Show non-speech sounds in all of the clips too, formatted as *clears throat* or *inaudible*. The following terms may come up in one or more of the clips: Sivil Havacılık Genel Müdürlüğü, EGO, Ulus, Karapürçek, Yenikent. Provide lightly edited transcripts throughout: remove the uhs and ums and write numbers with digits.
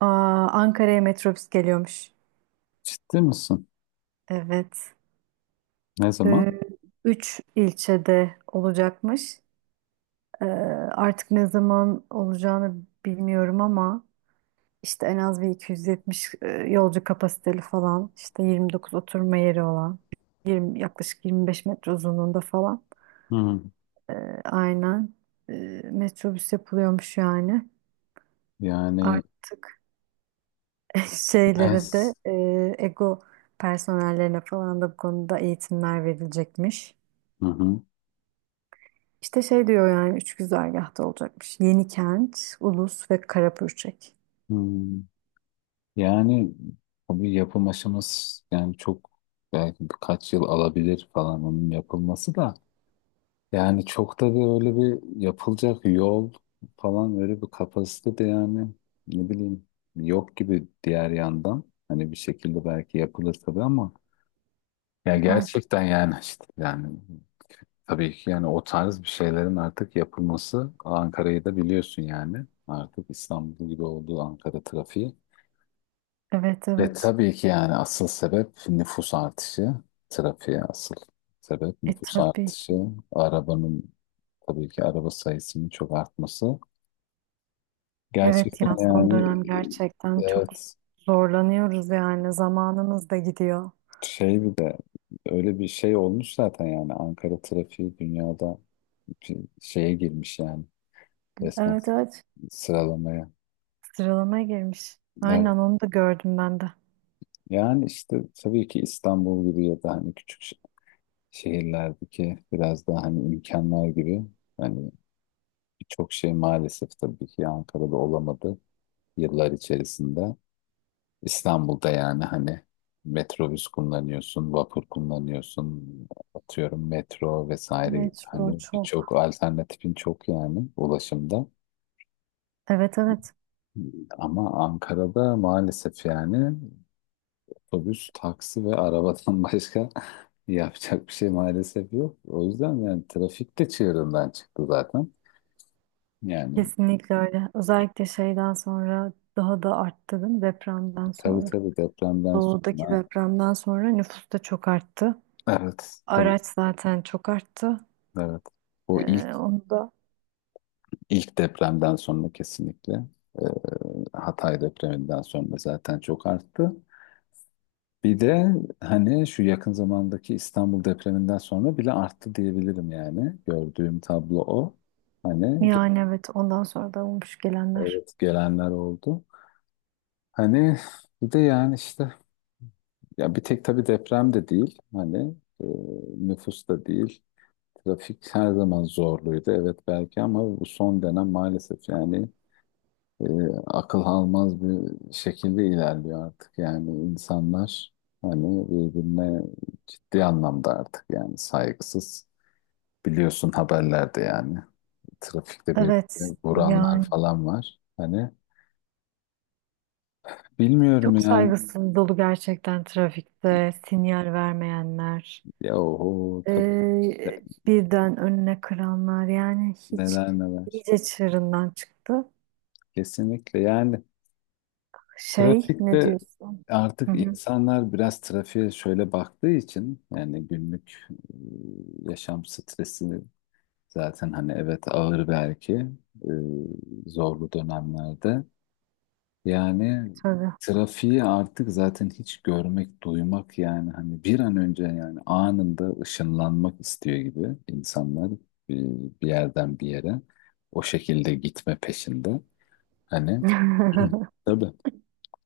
Aa, Ankara'ya metrobüs geliyormuş. Ciddi misin? Evet. Ne zaman? Ee, Üç ilçede olacakmış. Ee, Artık ne zaman olacağını bilmiyorum ama işte en az bir 270 yolcu kapasiteli falan. İşte 29 oturma yeri olan. 20, yaklaşık 25 metre uzunluğunda falan. Hı. Ee, aynen. Ee, Metrobüs yapılıyormuş yani. Yani evet. Artık *laughs* şeylere de EGO personellerine falan da bu konuda eğitimler verilecekmiş. Hı hı. İşte şey diyor yani üç güzergahta olacakmış. Yenikent, Ulus ve Karapürçek. Hı. Yani tabii yapım aşaması yani çok belki birkaç yıl alabilir falan onun yapılması da yani çok da bir öyle bir yapılacak yol falan öyle bir kapasite de yani ne bileyim yok gibi diğer yandan hani bir şekilde belki yapılır tabii ama ya Ay, gerçekten yani işte yani tabii ki yani o tarz bir şeylerin artık yapılması Ankara'yı da biliyorsun yani. Artık İstanbul gibi olduğu Ankara trafiği. evet, Ve evet. tabii ki yani asıl sebep nüfus artışı. Trafiğe asıl sebep E, nüfus tabii ki. artışı. Arabanın tabii ki araba sayısının çok artması. Evet Gerçekten ya, son yani dönem gerçekten çok evet zorlanıyoruz yani, zamanımız da gidiyor. şey bir de öyle bir şey olmuş zaten yani Ankara trafiği dünyada bir şeye girmiş yani resmen Evet, evet, sıralamaya. sıralamaya girmiş. Evet. Aynen, onu da gördüm ben de. Yani işte tabii ki İstanbul gibi ya da hani küçük şehirlerdeki biraz daha hani imkanlar gibi hani birçok şey maalesef tabii ki Ankara'da olamadı yıllar içerisinde. İstanbul'da yani hani metrobüs kullanıyorsun, vapur kullanıyorsun, atıyorum metro vesaire Metro hani birçok çok. alternatifin çok yani ulaşımda. Evet, evet, Ama Ankara'da maalesef yani otobüs, taksi ve arabadan *laughs* başka yapacak bir şey maalesef yok. O yüzden yani trafik de çığırından çıktı zaten. Yani kesinlikle öyle. Özellikle şeyden sonra daha da arttı değil mi, depremden tabii sonra. tabii depremden Doğudaki sonra depremden sonra nüfus da çok arttı. evet tabii Araç zaten çok arttı. evet. O ilk Ee, Onu da ilk depremden sonra kesinlikle e, Hatay depreminden sonra zaten çok arttı. Bir de hani şu yakın zamandaki İstanbul depreminden sonra bile arttı diyebilirim yani. Gördüğüm tablo o. Hani yani evet, ondan sonra da olmuş gelenler. evet gelenler oldu. Hani bir de yani işte ya bir tek tabii deprem de değil hani e, nüfus da değil trafik her zaman zorluydu evet belki ama bu son dönem maalesef yani e, akıl almaz bir şekilde ilerliyor artık yani insanlar hani birbirine ciddi anlamda artık yani saygısız biliyorsun haberlerde yani trafikte Evet birbirine vuranlar yani falan var hani bilmiyorum çok yani saygısız dolu gerçekten trafikte, sinyal vermeyenler. ya oho tabii ne- ee, Birden önüne kıranlar yani, hiç neler neler iyice çığırından çıktı. kesinlikle yani. Şey, ne Trafikte diyorsun? Hı artık hı, insanlar biraz trafiğe şöyle baktığı için yani günlük yaşam stresi zaten hani evet ağır belki zorlu dönemlerde. Yani tabii. trafiği artık zaten hiç görmek, duymak yani hani bir an önce yani anında ışınlanmak istiyor gibi insanlar bir yerden bir yere o şekilde gitme peşinde. Hani *clears throat* *laughs* tabii.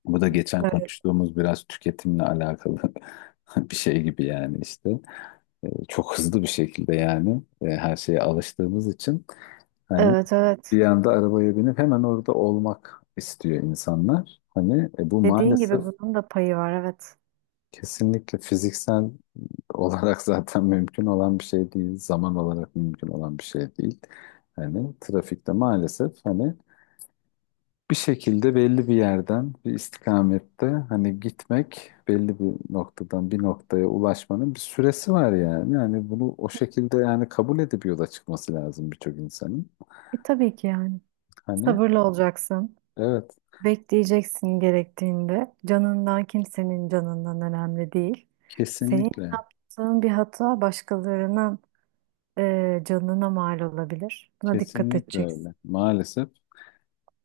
Bu da geçen Evet, konuştuğumuz biraz tüketimle alakalı *laughs* bir şey gibi yani işte. Çok hızlı bir şekilde yani her şeye alıştığımız için hani evet, evet. bir anda arabaya binip hemen orada olmak istiyor insanlar. Hani bu Dediğin gibi maalesef bunun da payı var, evet. kesinlikle fiziksel olarak *laughs* zaten mümkün olan bir şey değil. Zaman olarak mümkün olan bir şey değil. Hani trafikte maalesef hani bir şekilde belli bir yerden, bir istikamette hani gitmek, belli bir noktadan bir noktaya ulaşmanın bir süresi var yani. Yani bunu o şekilde yani kabul edip yola çıkması lazım birçok insanın. E, tabii ki yani. Hani Sabırlı olacaksın. evet, Bekleyeceksin gerektiğinde. Canından, kimsenin canından önemli değil. Senin kesinlikle, yaptığın bir hata başkalarının canına mal olabilir. Buna dikkat kesinlikle edeceksin. öyle. Maalesef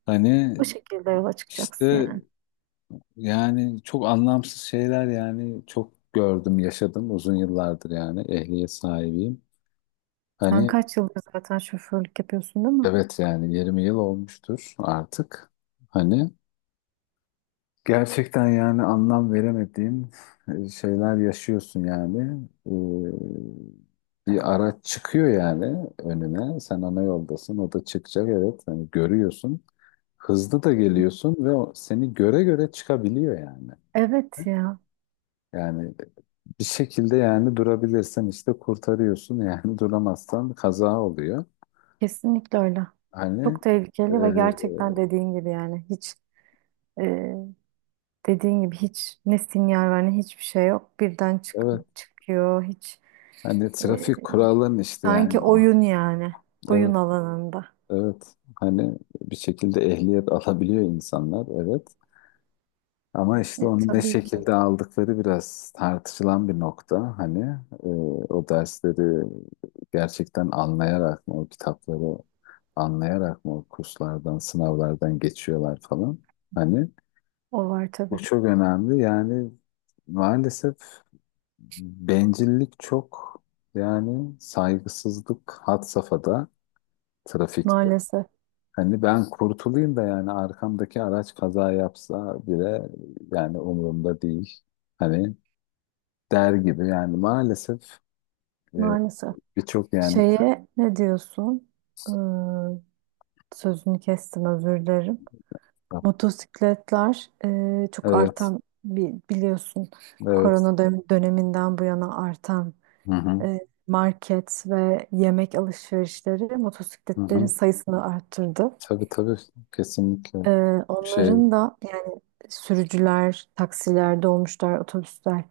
hani Bu şekilde yola çıkacaksın işte yani. yani çok anlamsız şeyler yani çok gördüm, yaşadım uzun yıllardır yani ehliyet sahibiyim. Sen Hani kaç yıldır zaten şoförlük yapıyorsun değil mi? evet yani 20 yıl olmuştur artık. Hani gerçekten yani anlam veremediğim şeyler yaşıyorsun yani. Bir araç çıkıyor yani önüne. Sen ana yoldasın, o da çıkacak evet. Hani görüyorsun. Hızlı da geliyorsun ve o seni göre göre çıkabiliyor yani. Evet ya, Yani bir şekilde yani durabilirsen işte kurtarıyorsun yani *laughs* duramazsan kaza oluyor. kesinlikle öyle. Hani Çok e, tehlikeli ve gerçekten dediğin gibi yani hiç e, dediğin gibi hiç ne sinyal var ne hiçbir şey yok. Birden evet çıkıyor hiç. hani trafik kuralın işte Sanki yani o. oyun yani. Oyun Evet. alanında. Evet, hani bir şekilde ehliyet alabiliyor insanlar, evet. Ama işte E, onu ne tabii ki. şekilde aldıkları biraz tartışılan bir nokta. Hani e, o dersleri gerçekten anlayarak mı, o kitapları anlayarak mı, o kurslardan, sınavlardan geçiyorlar falan. Hani O var bu tabii. çok önemli. Yani maalesef bencillik çok, yani saygısızlık had safhada, trafikte. Maalesef. Hani ben kurtulayım da yani arkamdaki araç kaza yapsa bile yani umurumda değil. Hani der gibi yani maalesef e, Maalesef. birçok yani Şeye ne diyorsun? Ee, Sözünü kestim, özür dilerim. Motosikletler çok evet artan, biliyorsun, evet, korona döneminden bu yana artan hı hı, e, market ve yemek alışverişleri hı motosikletlerin hı, sayısını arttırdı. tabii tabii, kesinlikle, Ee, şey, Onların da yani sürücüler, taksiler, dolmuşlar, otobüsler,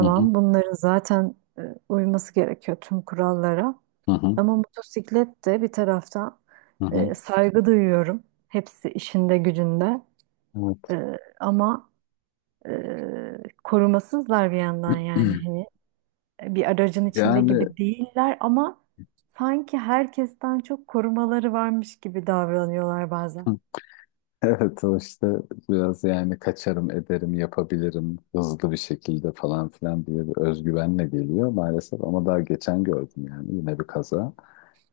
hı hı, bunların zaten uyması gerekiyor tüm kurallara. hı hı, Ama motosiklet de bir taraftan, hı hı. saygı duyuyorum. Hepsi işinde gücünde. Evet E, ama e, korumasızlar bir yandan, yani *clears throat* hani bir aracın içinde yani gibi değiller ama sanki herkesten çok korumaları varmış gibi davranıyorlar bazen. evet o işte biraz yani kaçarım ederim yapabilirim hızlı bir şekilde falan filan diye bir özgüvenle geliyor maalesef ama daha geçen gördüm yani yine bir kaza,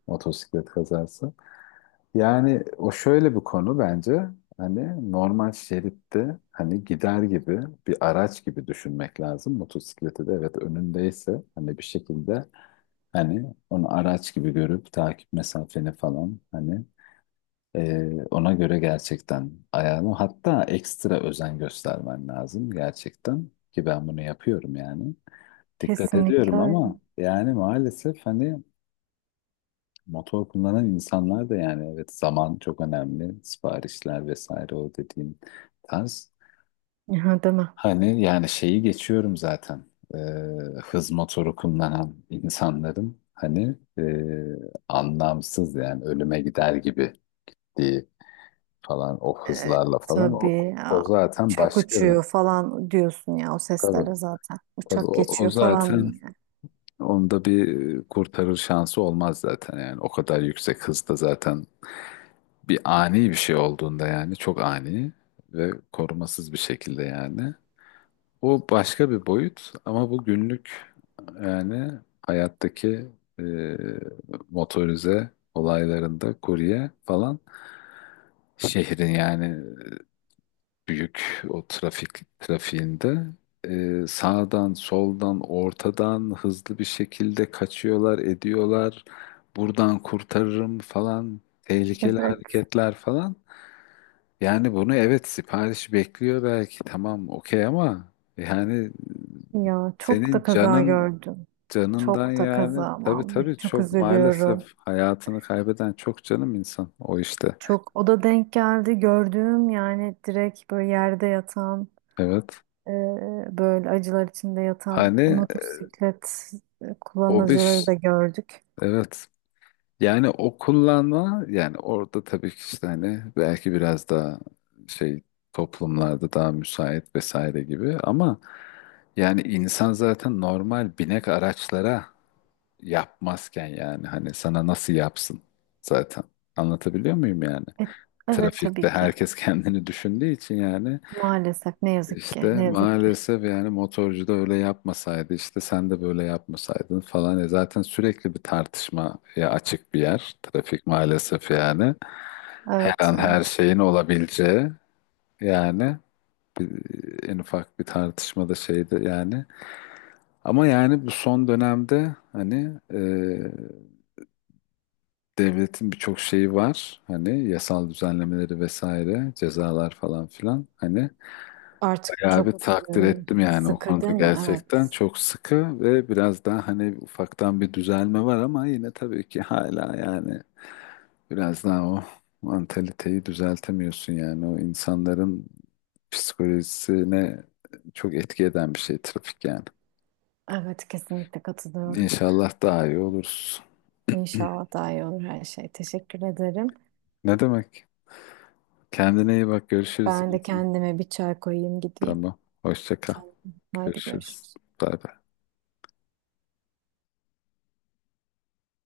motosiklet kazası. Yani o şöyle bir konu bence hani normal şeritte hani gider gibi bir araç gibi düşünmek lazım motosikleti de evet önündeyse hani bir şekilde hani onu araç gibi görüp takip mesafeni falan hani ona göre gerçekten ayağını hatta ekstra özen göstermen lazım gerçekten ki ben bunu yapıyorum yani. Dikkat Kesinlikle ediyorum öyle. ama yani maalesef hani motor kullanan insanlar da yani evet zaman çok önemli siparişler vesaire o dediğim tarz. Aha, değil mi? Hani yani şeyi geçiyorum zaten. Ee, Hız motoru kullanan insanların hani anlamsız yani ölüme gider gibi diye falan o E, hızlarla falan o, tabii o ya, zaten uçak başka bir uçuyor falan diyorsun ya o tabii seslere zaten. tabii Uçak o, o geçiyor falan. zaten Yani. onda bir kurtarır şansı olmaz zaten yani o kadar yüksek hızda zaten bir ani bir şey olduğunda yani çok ani ve korumasız bir şekilde yani o başka bir boyut ama bu günlük yani hayattaki e, motorize olaylarında kurye falan şehrin yani büyük o trafik trafiğinde sağdan soldan ortadan hızlı bir şekilde kaçıyorlar ediyorlar buradan kurtarırım falan tehlikeli Evet hareketler falan yani bunu evet sipariş bekliyor belki tamam okey ama yani ya, çok senin da kaza canın gördüm. canından Çok da yani kaza tabii vallahi, tabii çok çok maalesef üzülüyorum. hayatını kaybeden çok canım insan o işte Çok o da denk geldi gördüğüm yani, direkt böyle yerde yatan, evet e, böyle acılar içinde yatan hani motosiklet o kullanıcıları bir da gördük. evet. Yani o kullanma yani orada tabii ki işte hani belki biraz daha şey toplumlarda daha müsait vesaire gibi ama yani insan zaten normal binek araçlara yapmazken yani hani sana nasıl yapsın zaten anlatabiliyor muyum yani? E, evet Trafikte tabii ki, herkes *laughs* kendini düşündüğü için yani maalesef, ne yazık ki, işte ne yazık ki. maalesef yani motorcu da öyle yapmasaydı işte sen de böyle yapmasaydın falan. E zaten sürekli bir tartışmaya açık bir yer. Trafik maalesef yani. Her Evet, an her evet. şeyin olabileceği yani en ufak bir tartışmada şeydi yani. Ama yani bu son dönemde hani devletin birçok şeyi var. Hani yasal düzenlemeleri vesaire cezalar falan filan. Hani Artık ya bir çok takdir ettim yani o sıkı konuda değil mi? gerçekten Evet. çok sıkı ve biraz daha hani ufaktan bir düzelme var ama yine tabii ki hala yani biraz daha o mantaliteyi düzeltemiyorsun yani o insanların psikolojisine çok etki eden bir şey trafik yani. Evet, kesinlikle katılıyorum. İnşallah daha iyi oluruz. İnşallah daha iyi olur her şey. Teşekkür ederim. Ne demek? Kendine iyi bak, görüşürüz. Ben de kendime bir çay koyayım, gideyim. Tamam. Hoşça kal. Tamam. Haydi, Görüşürüz. görüşürüz. Bay bay.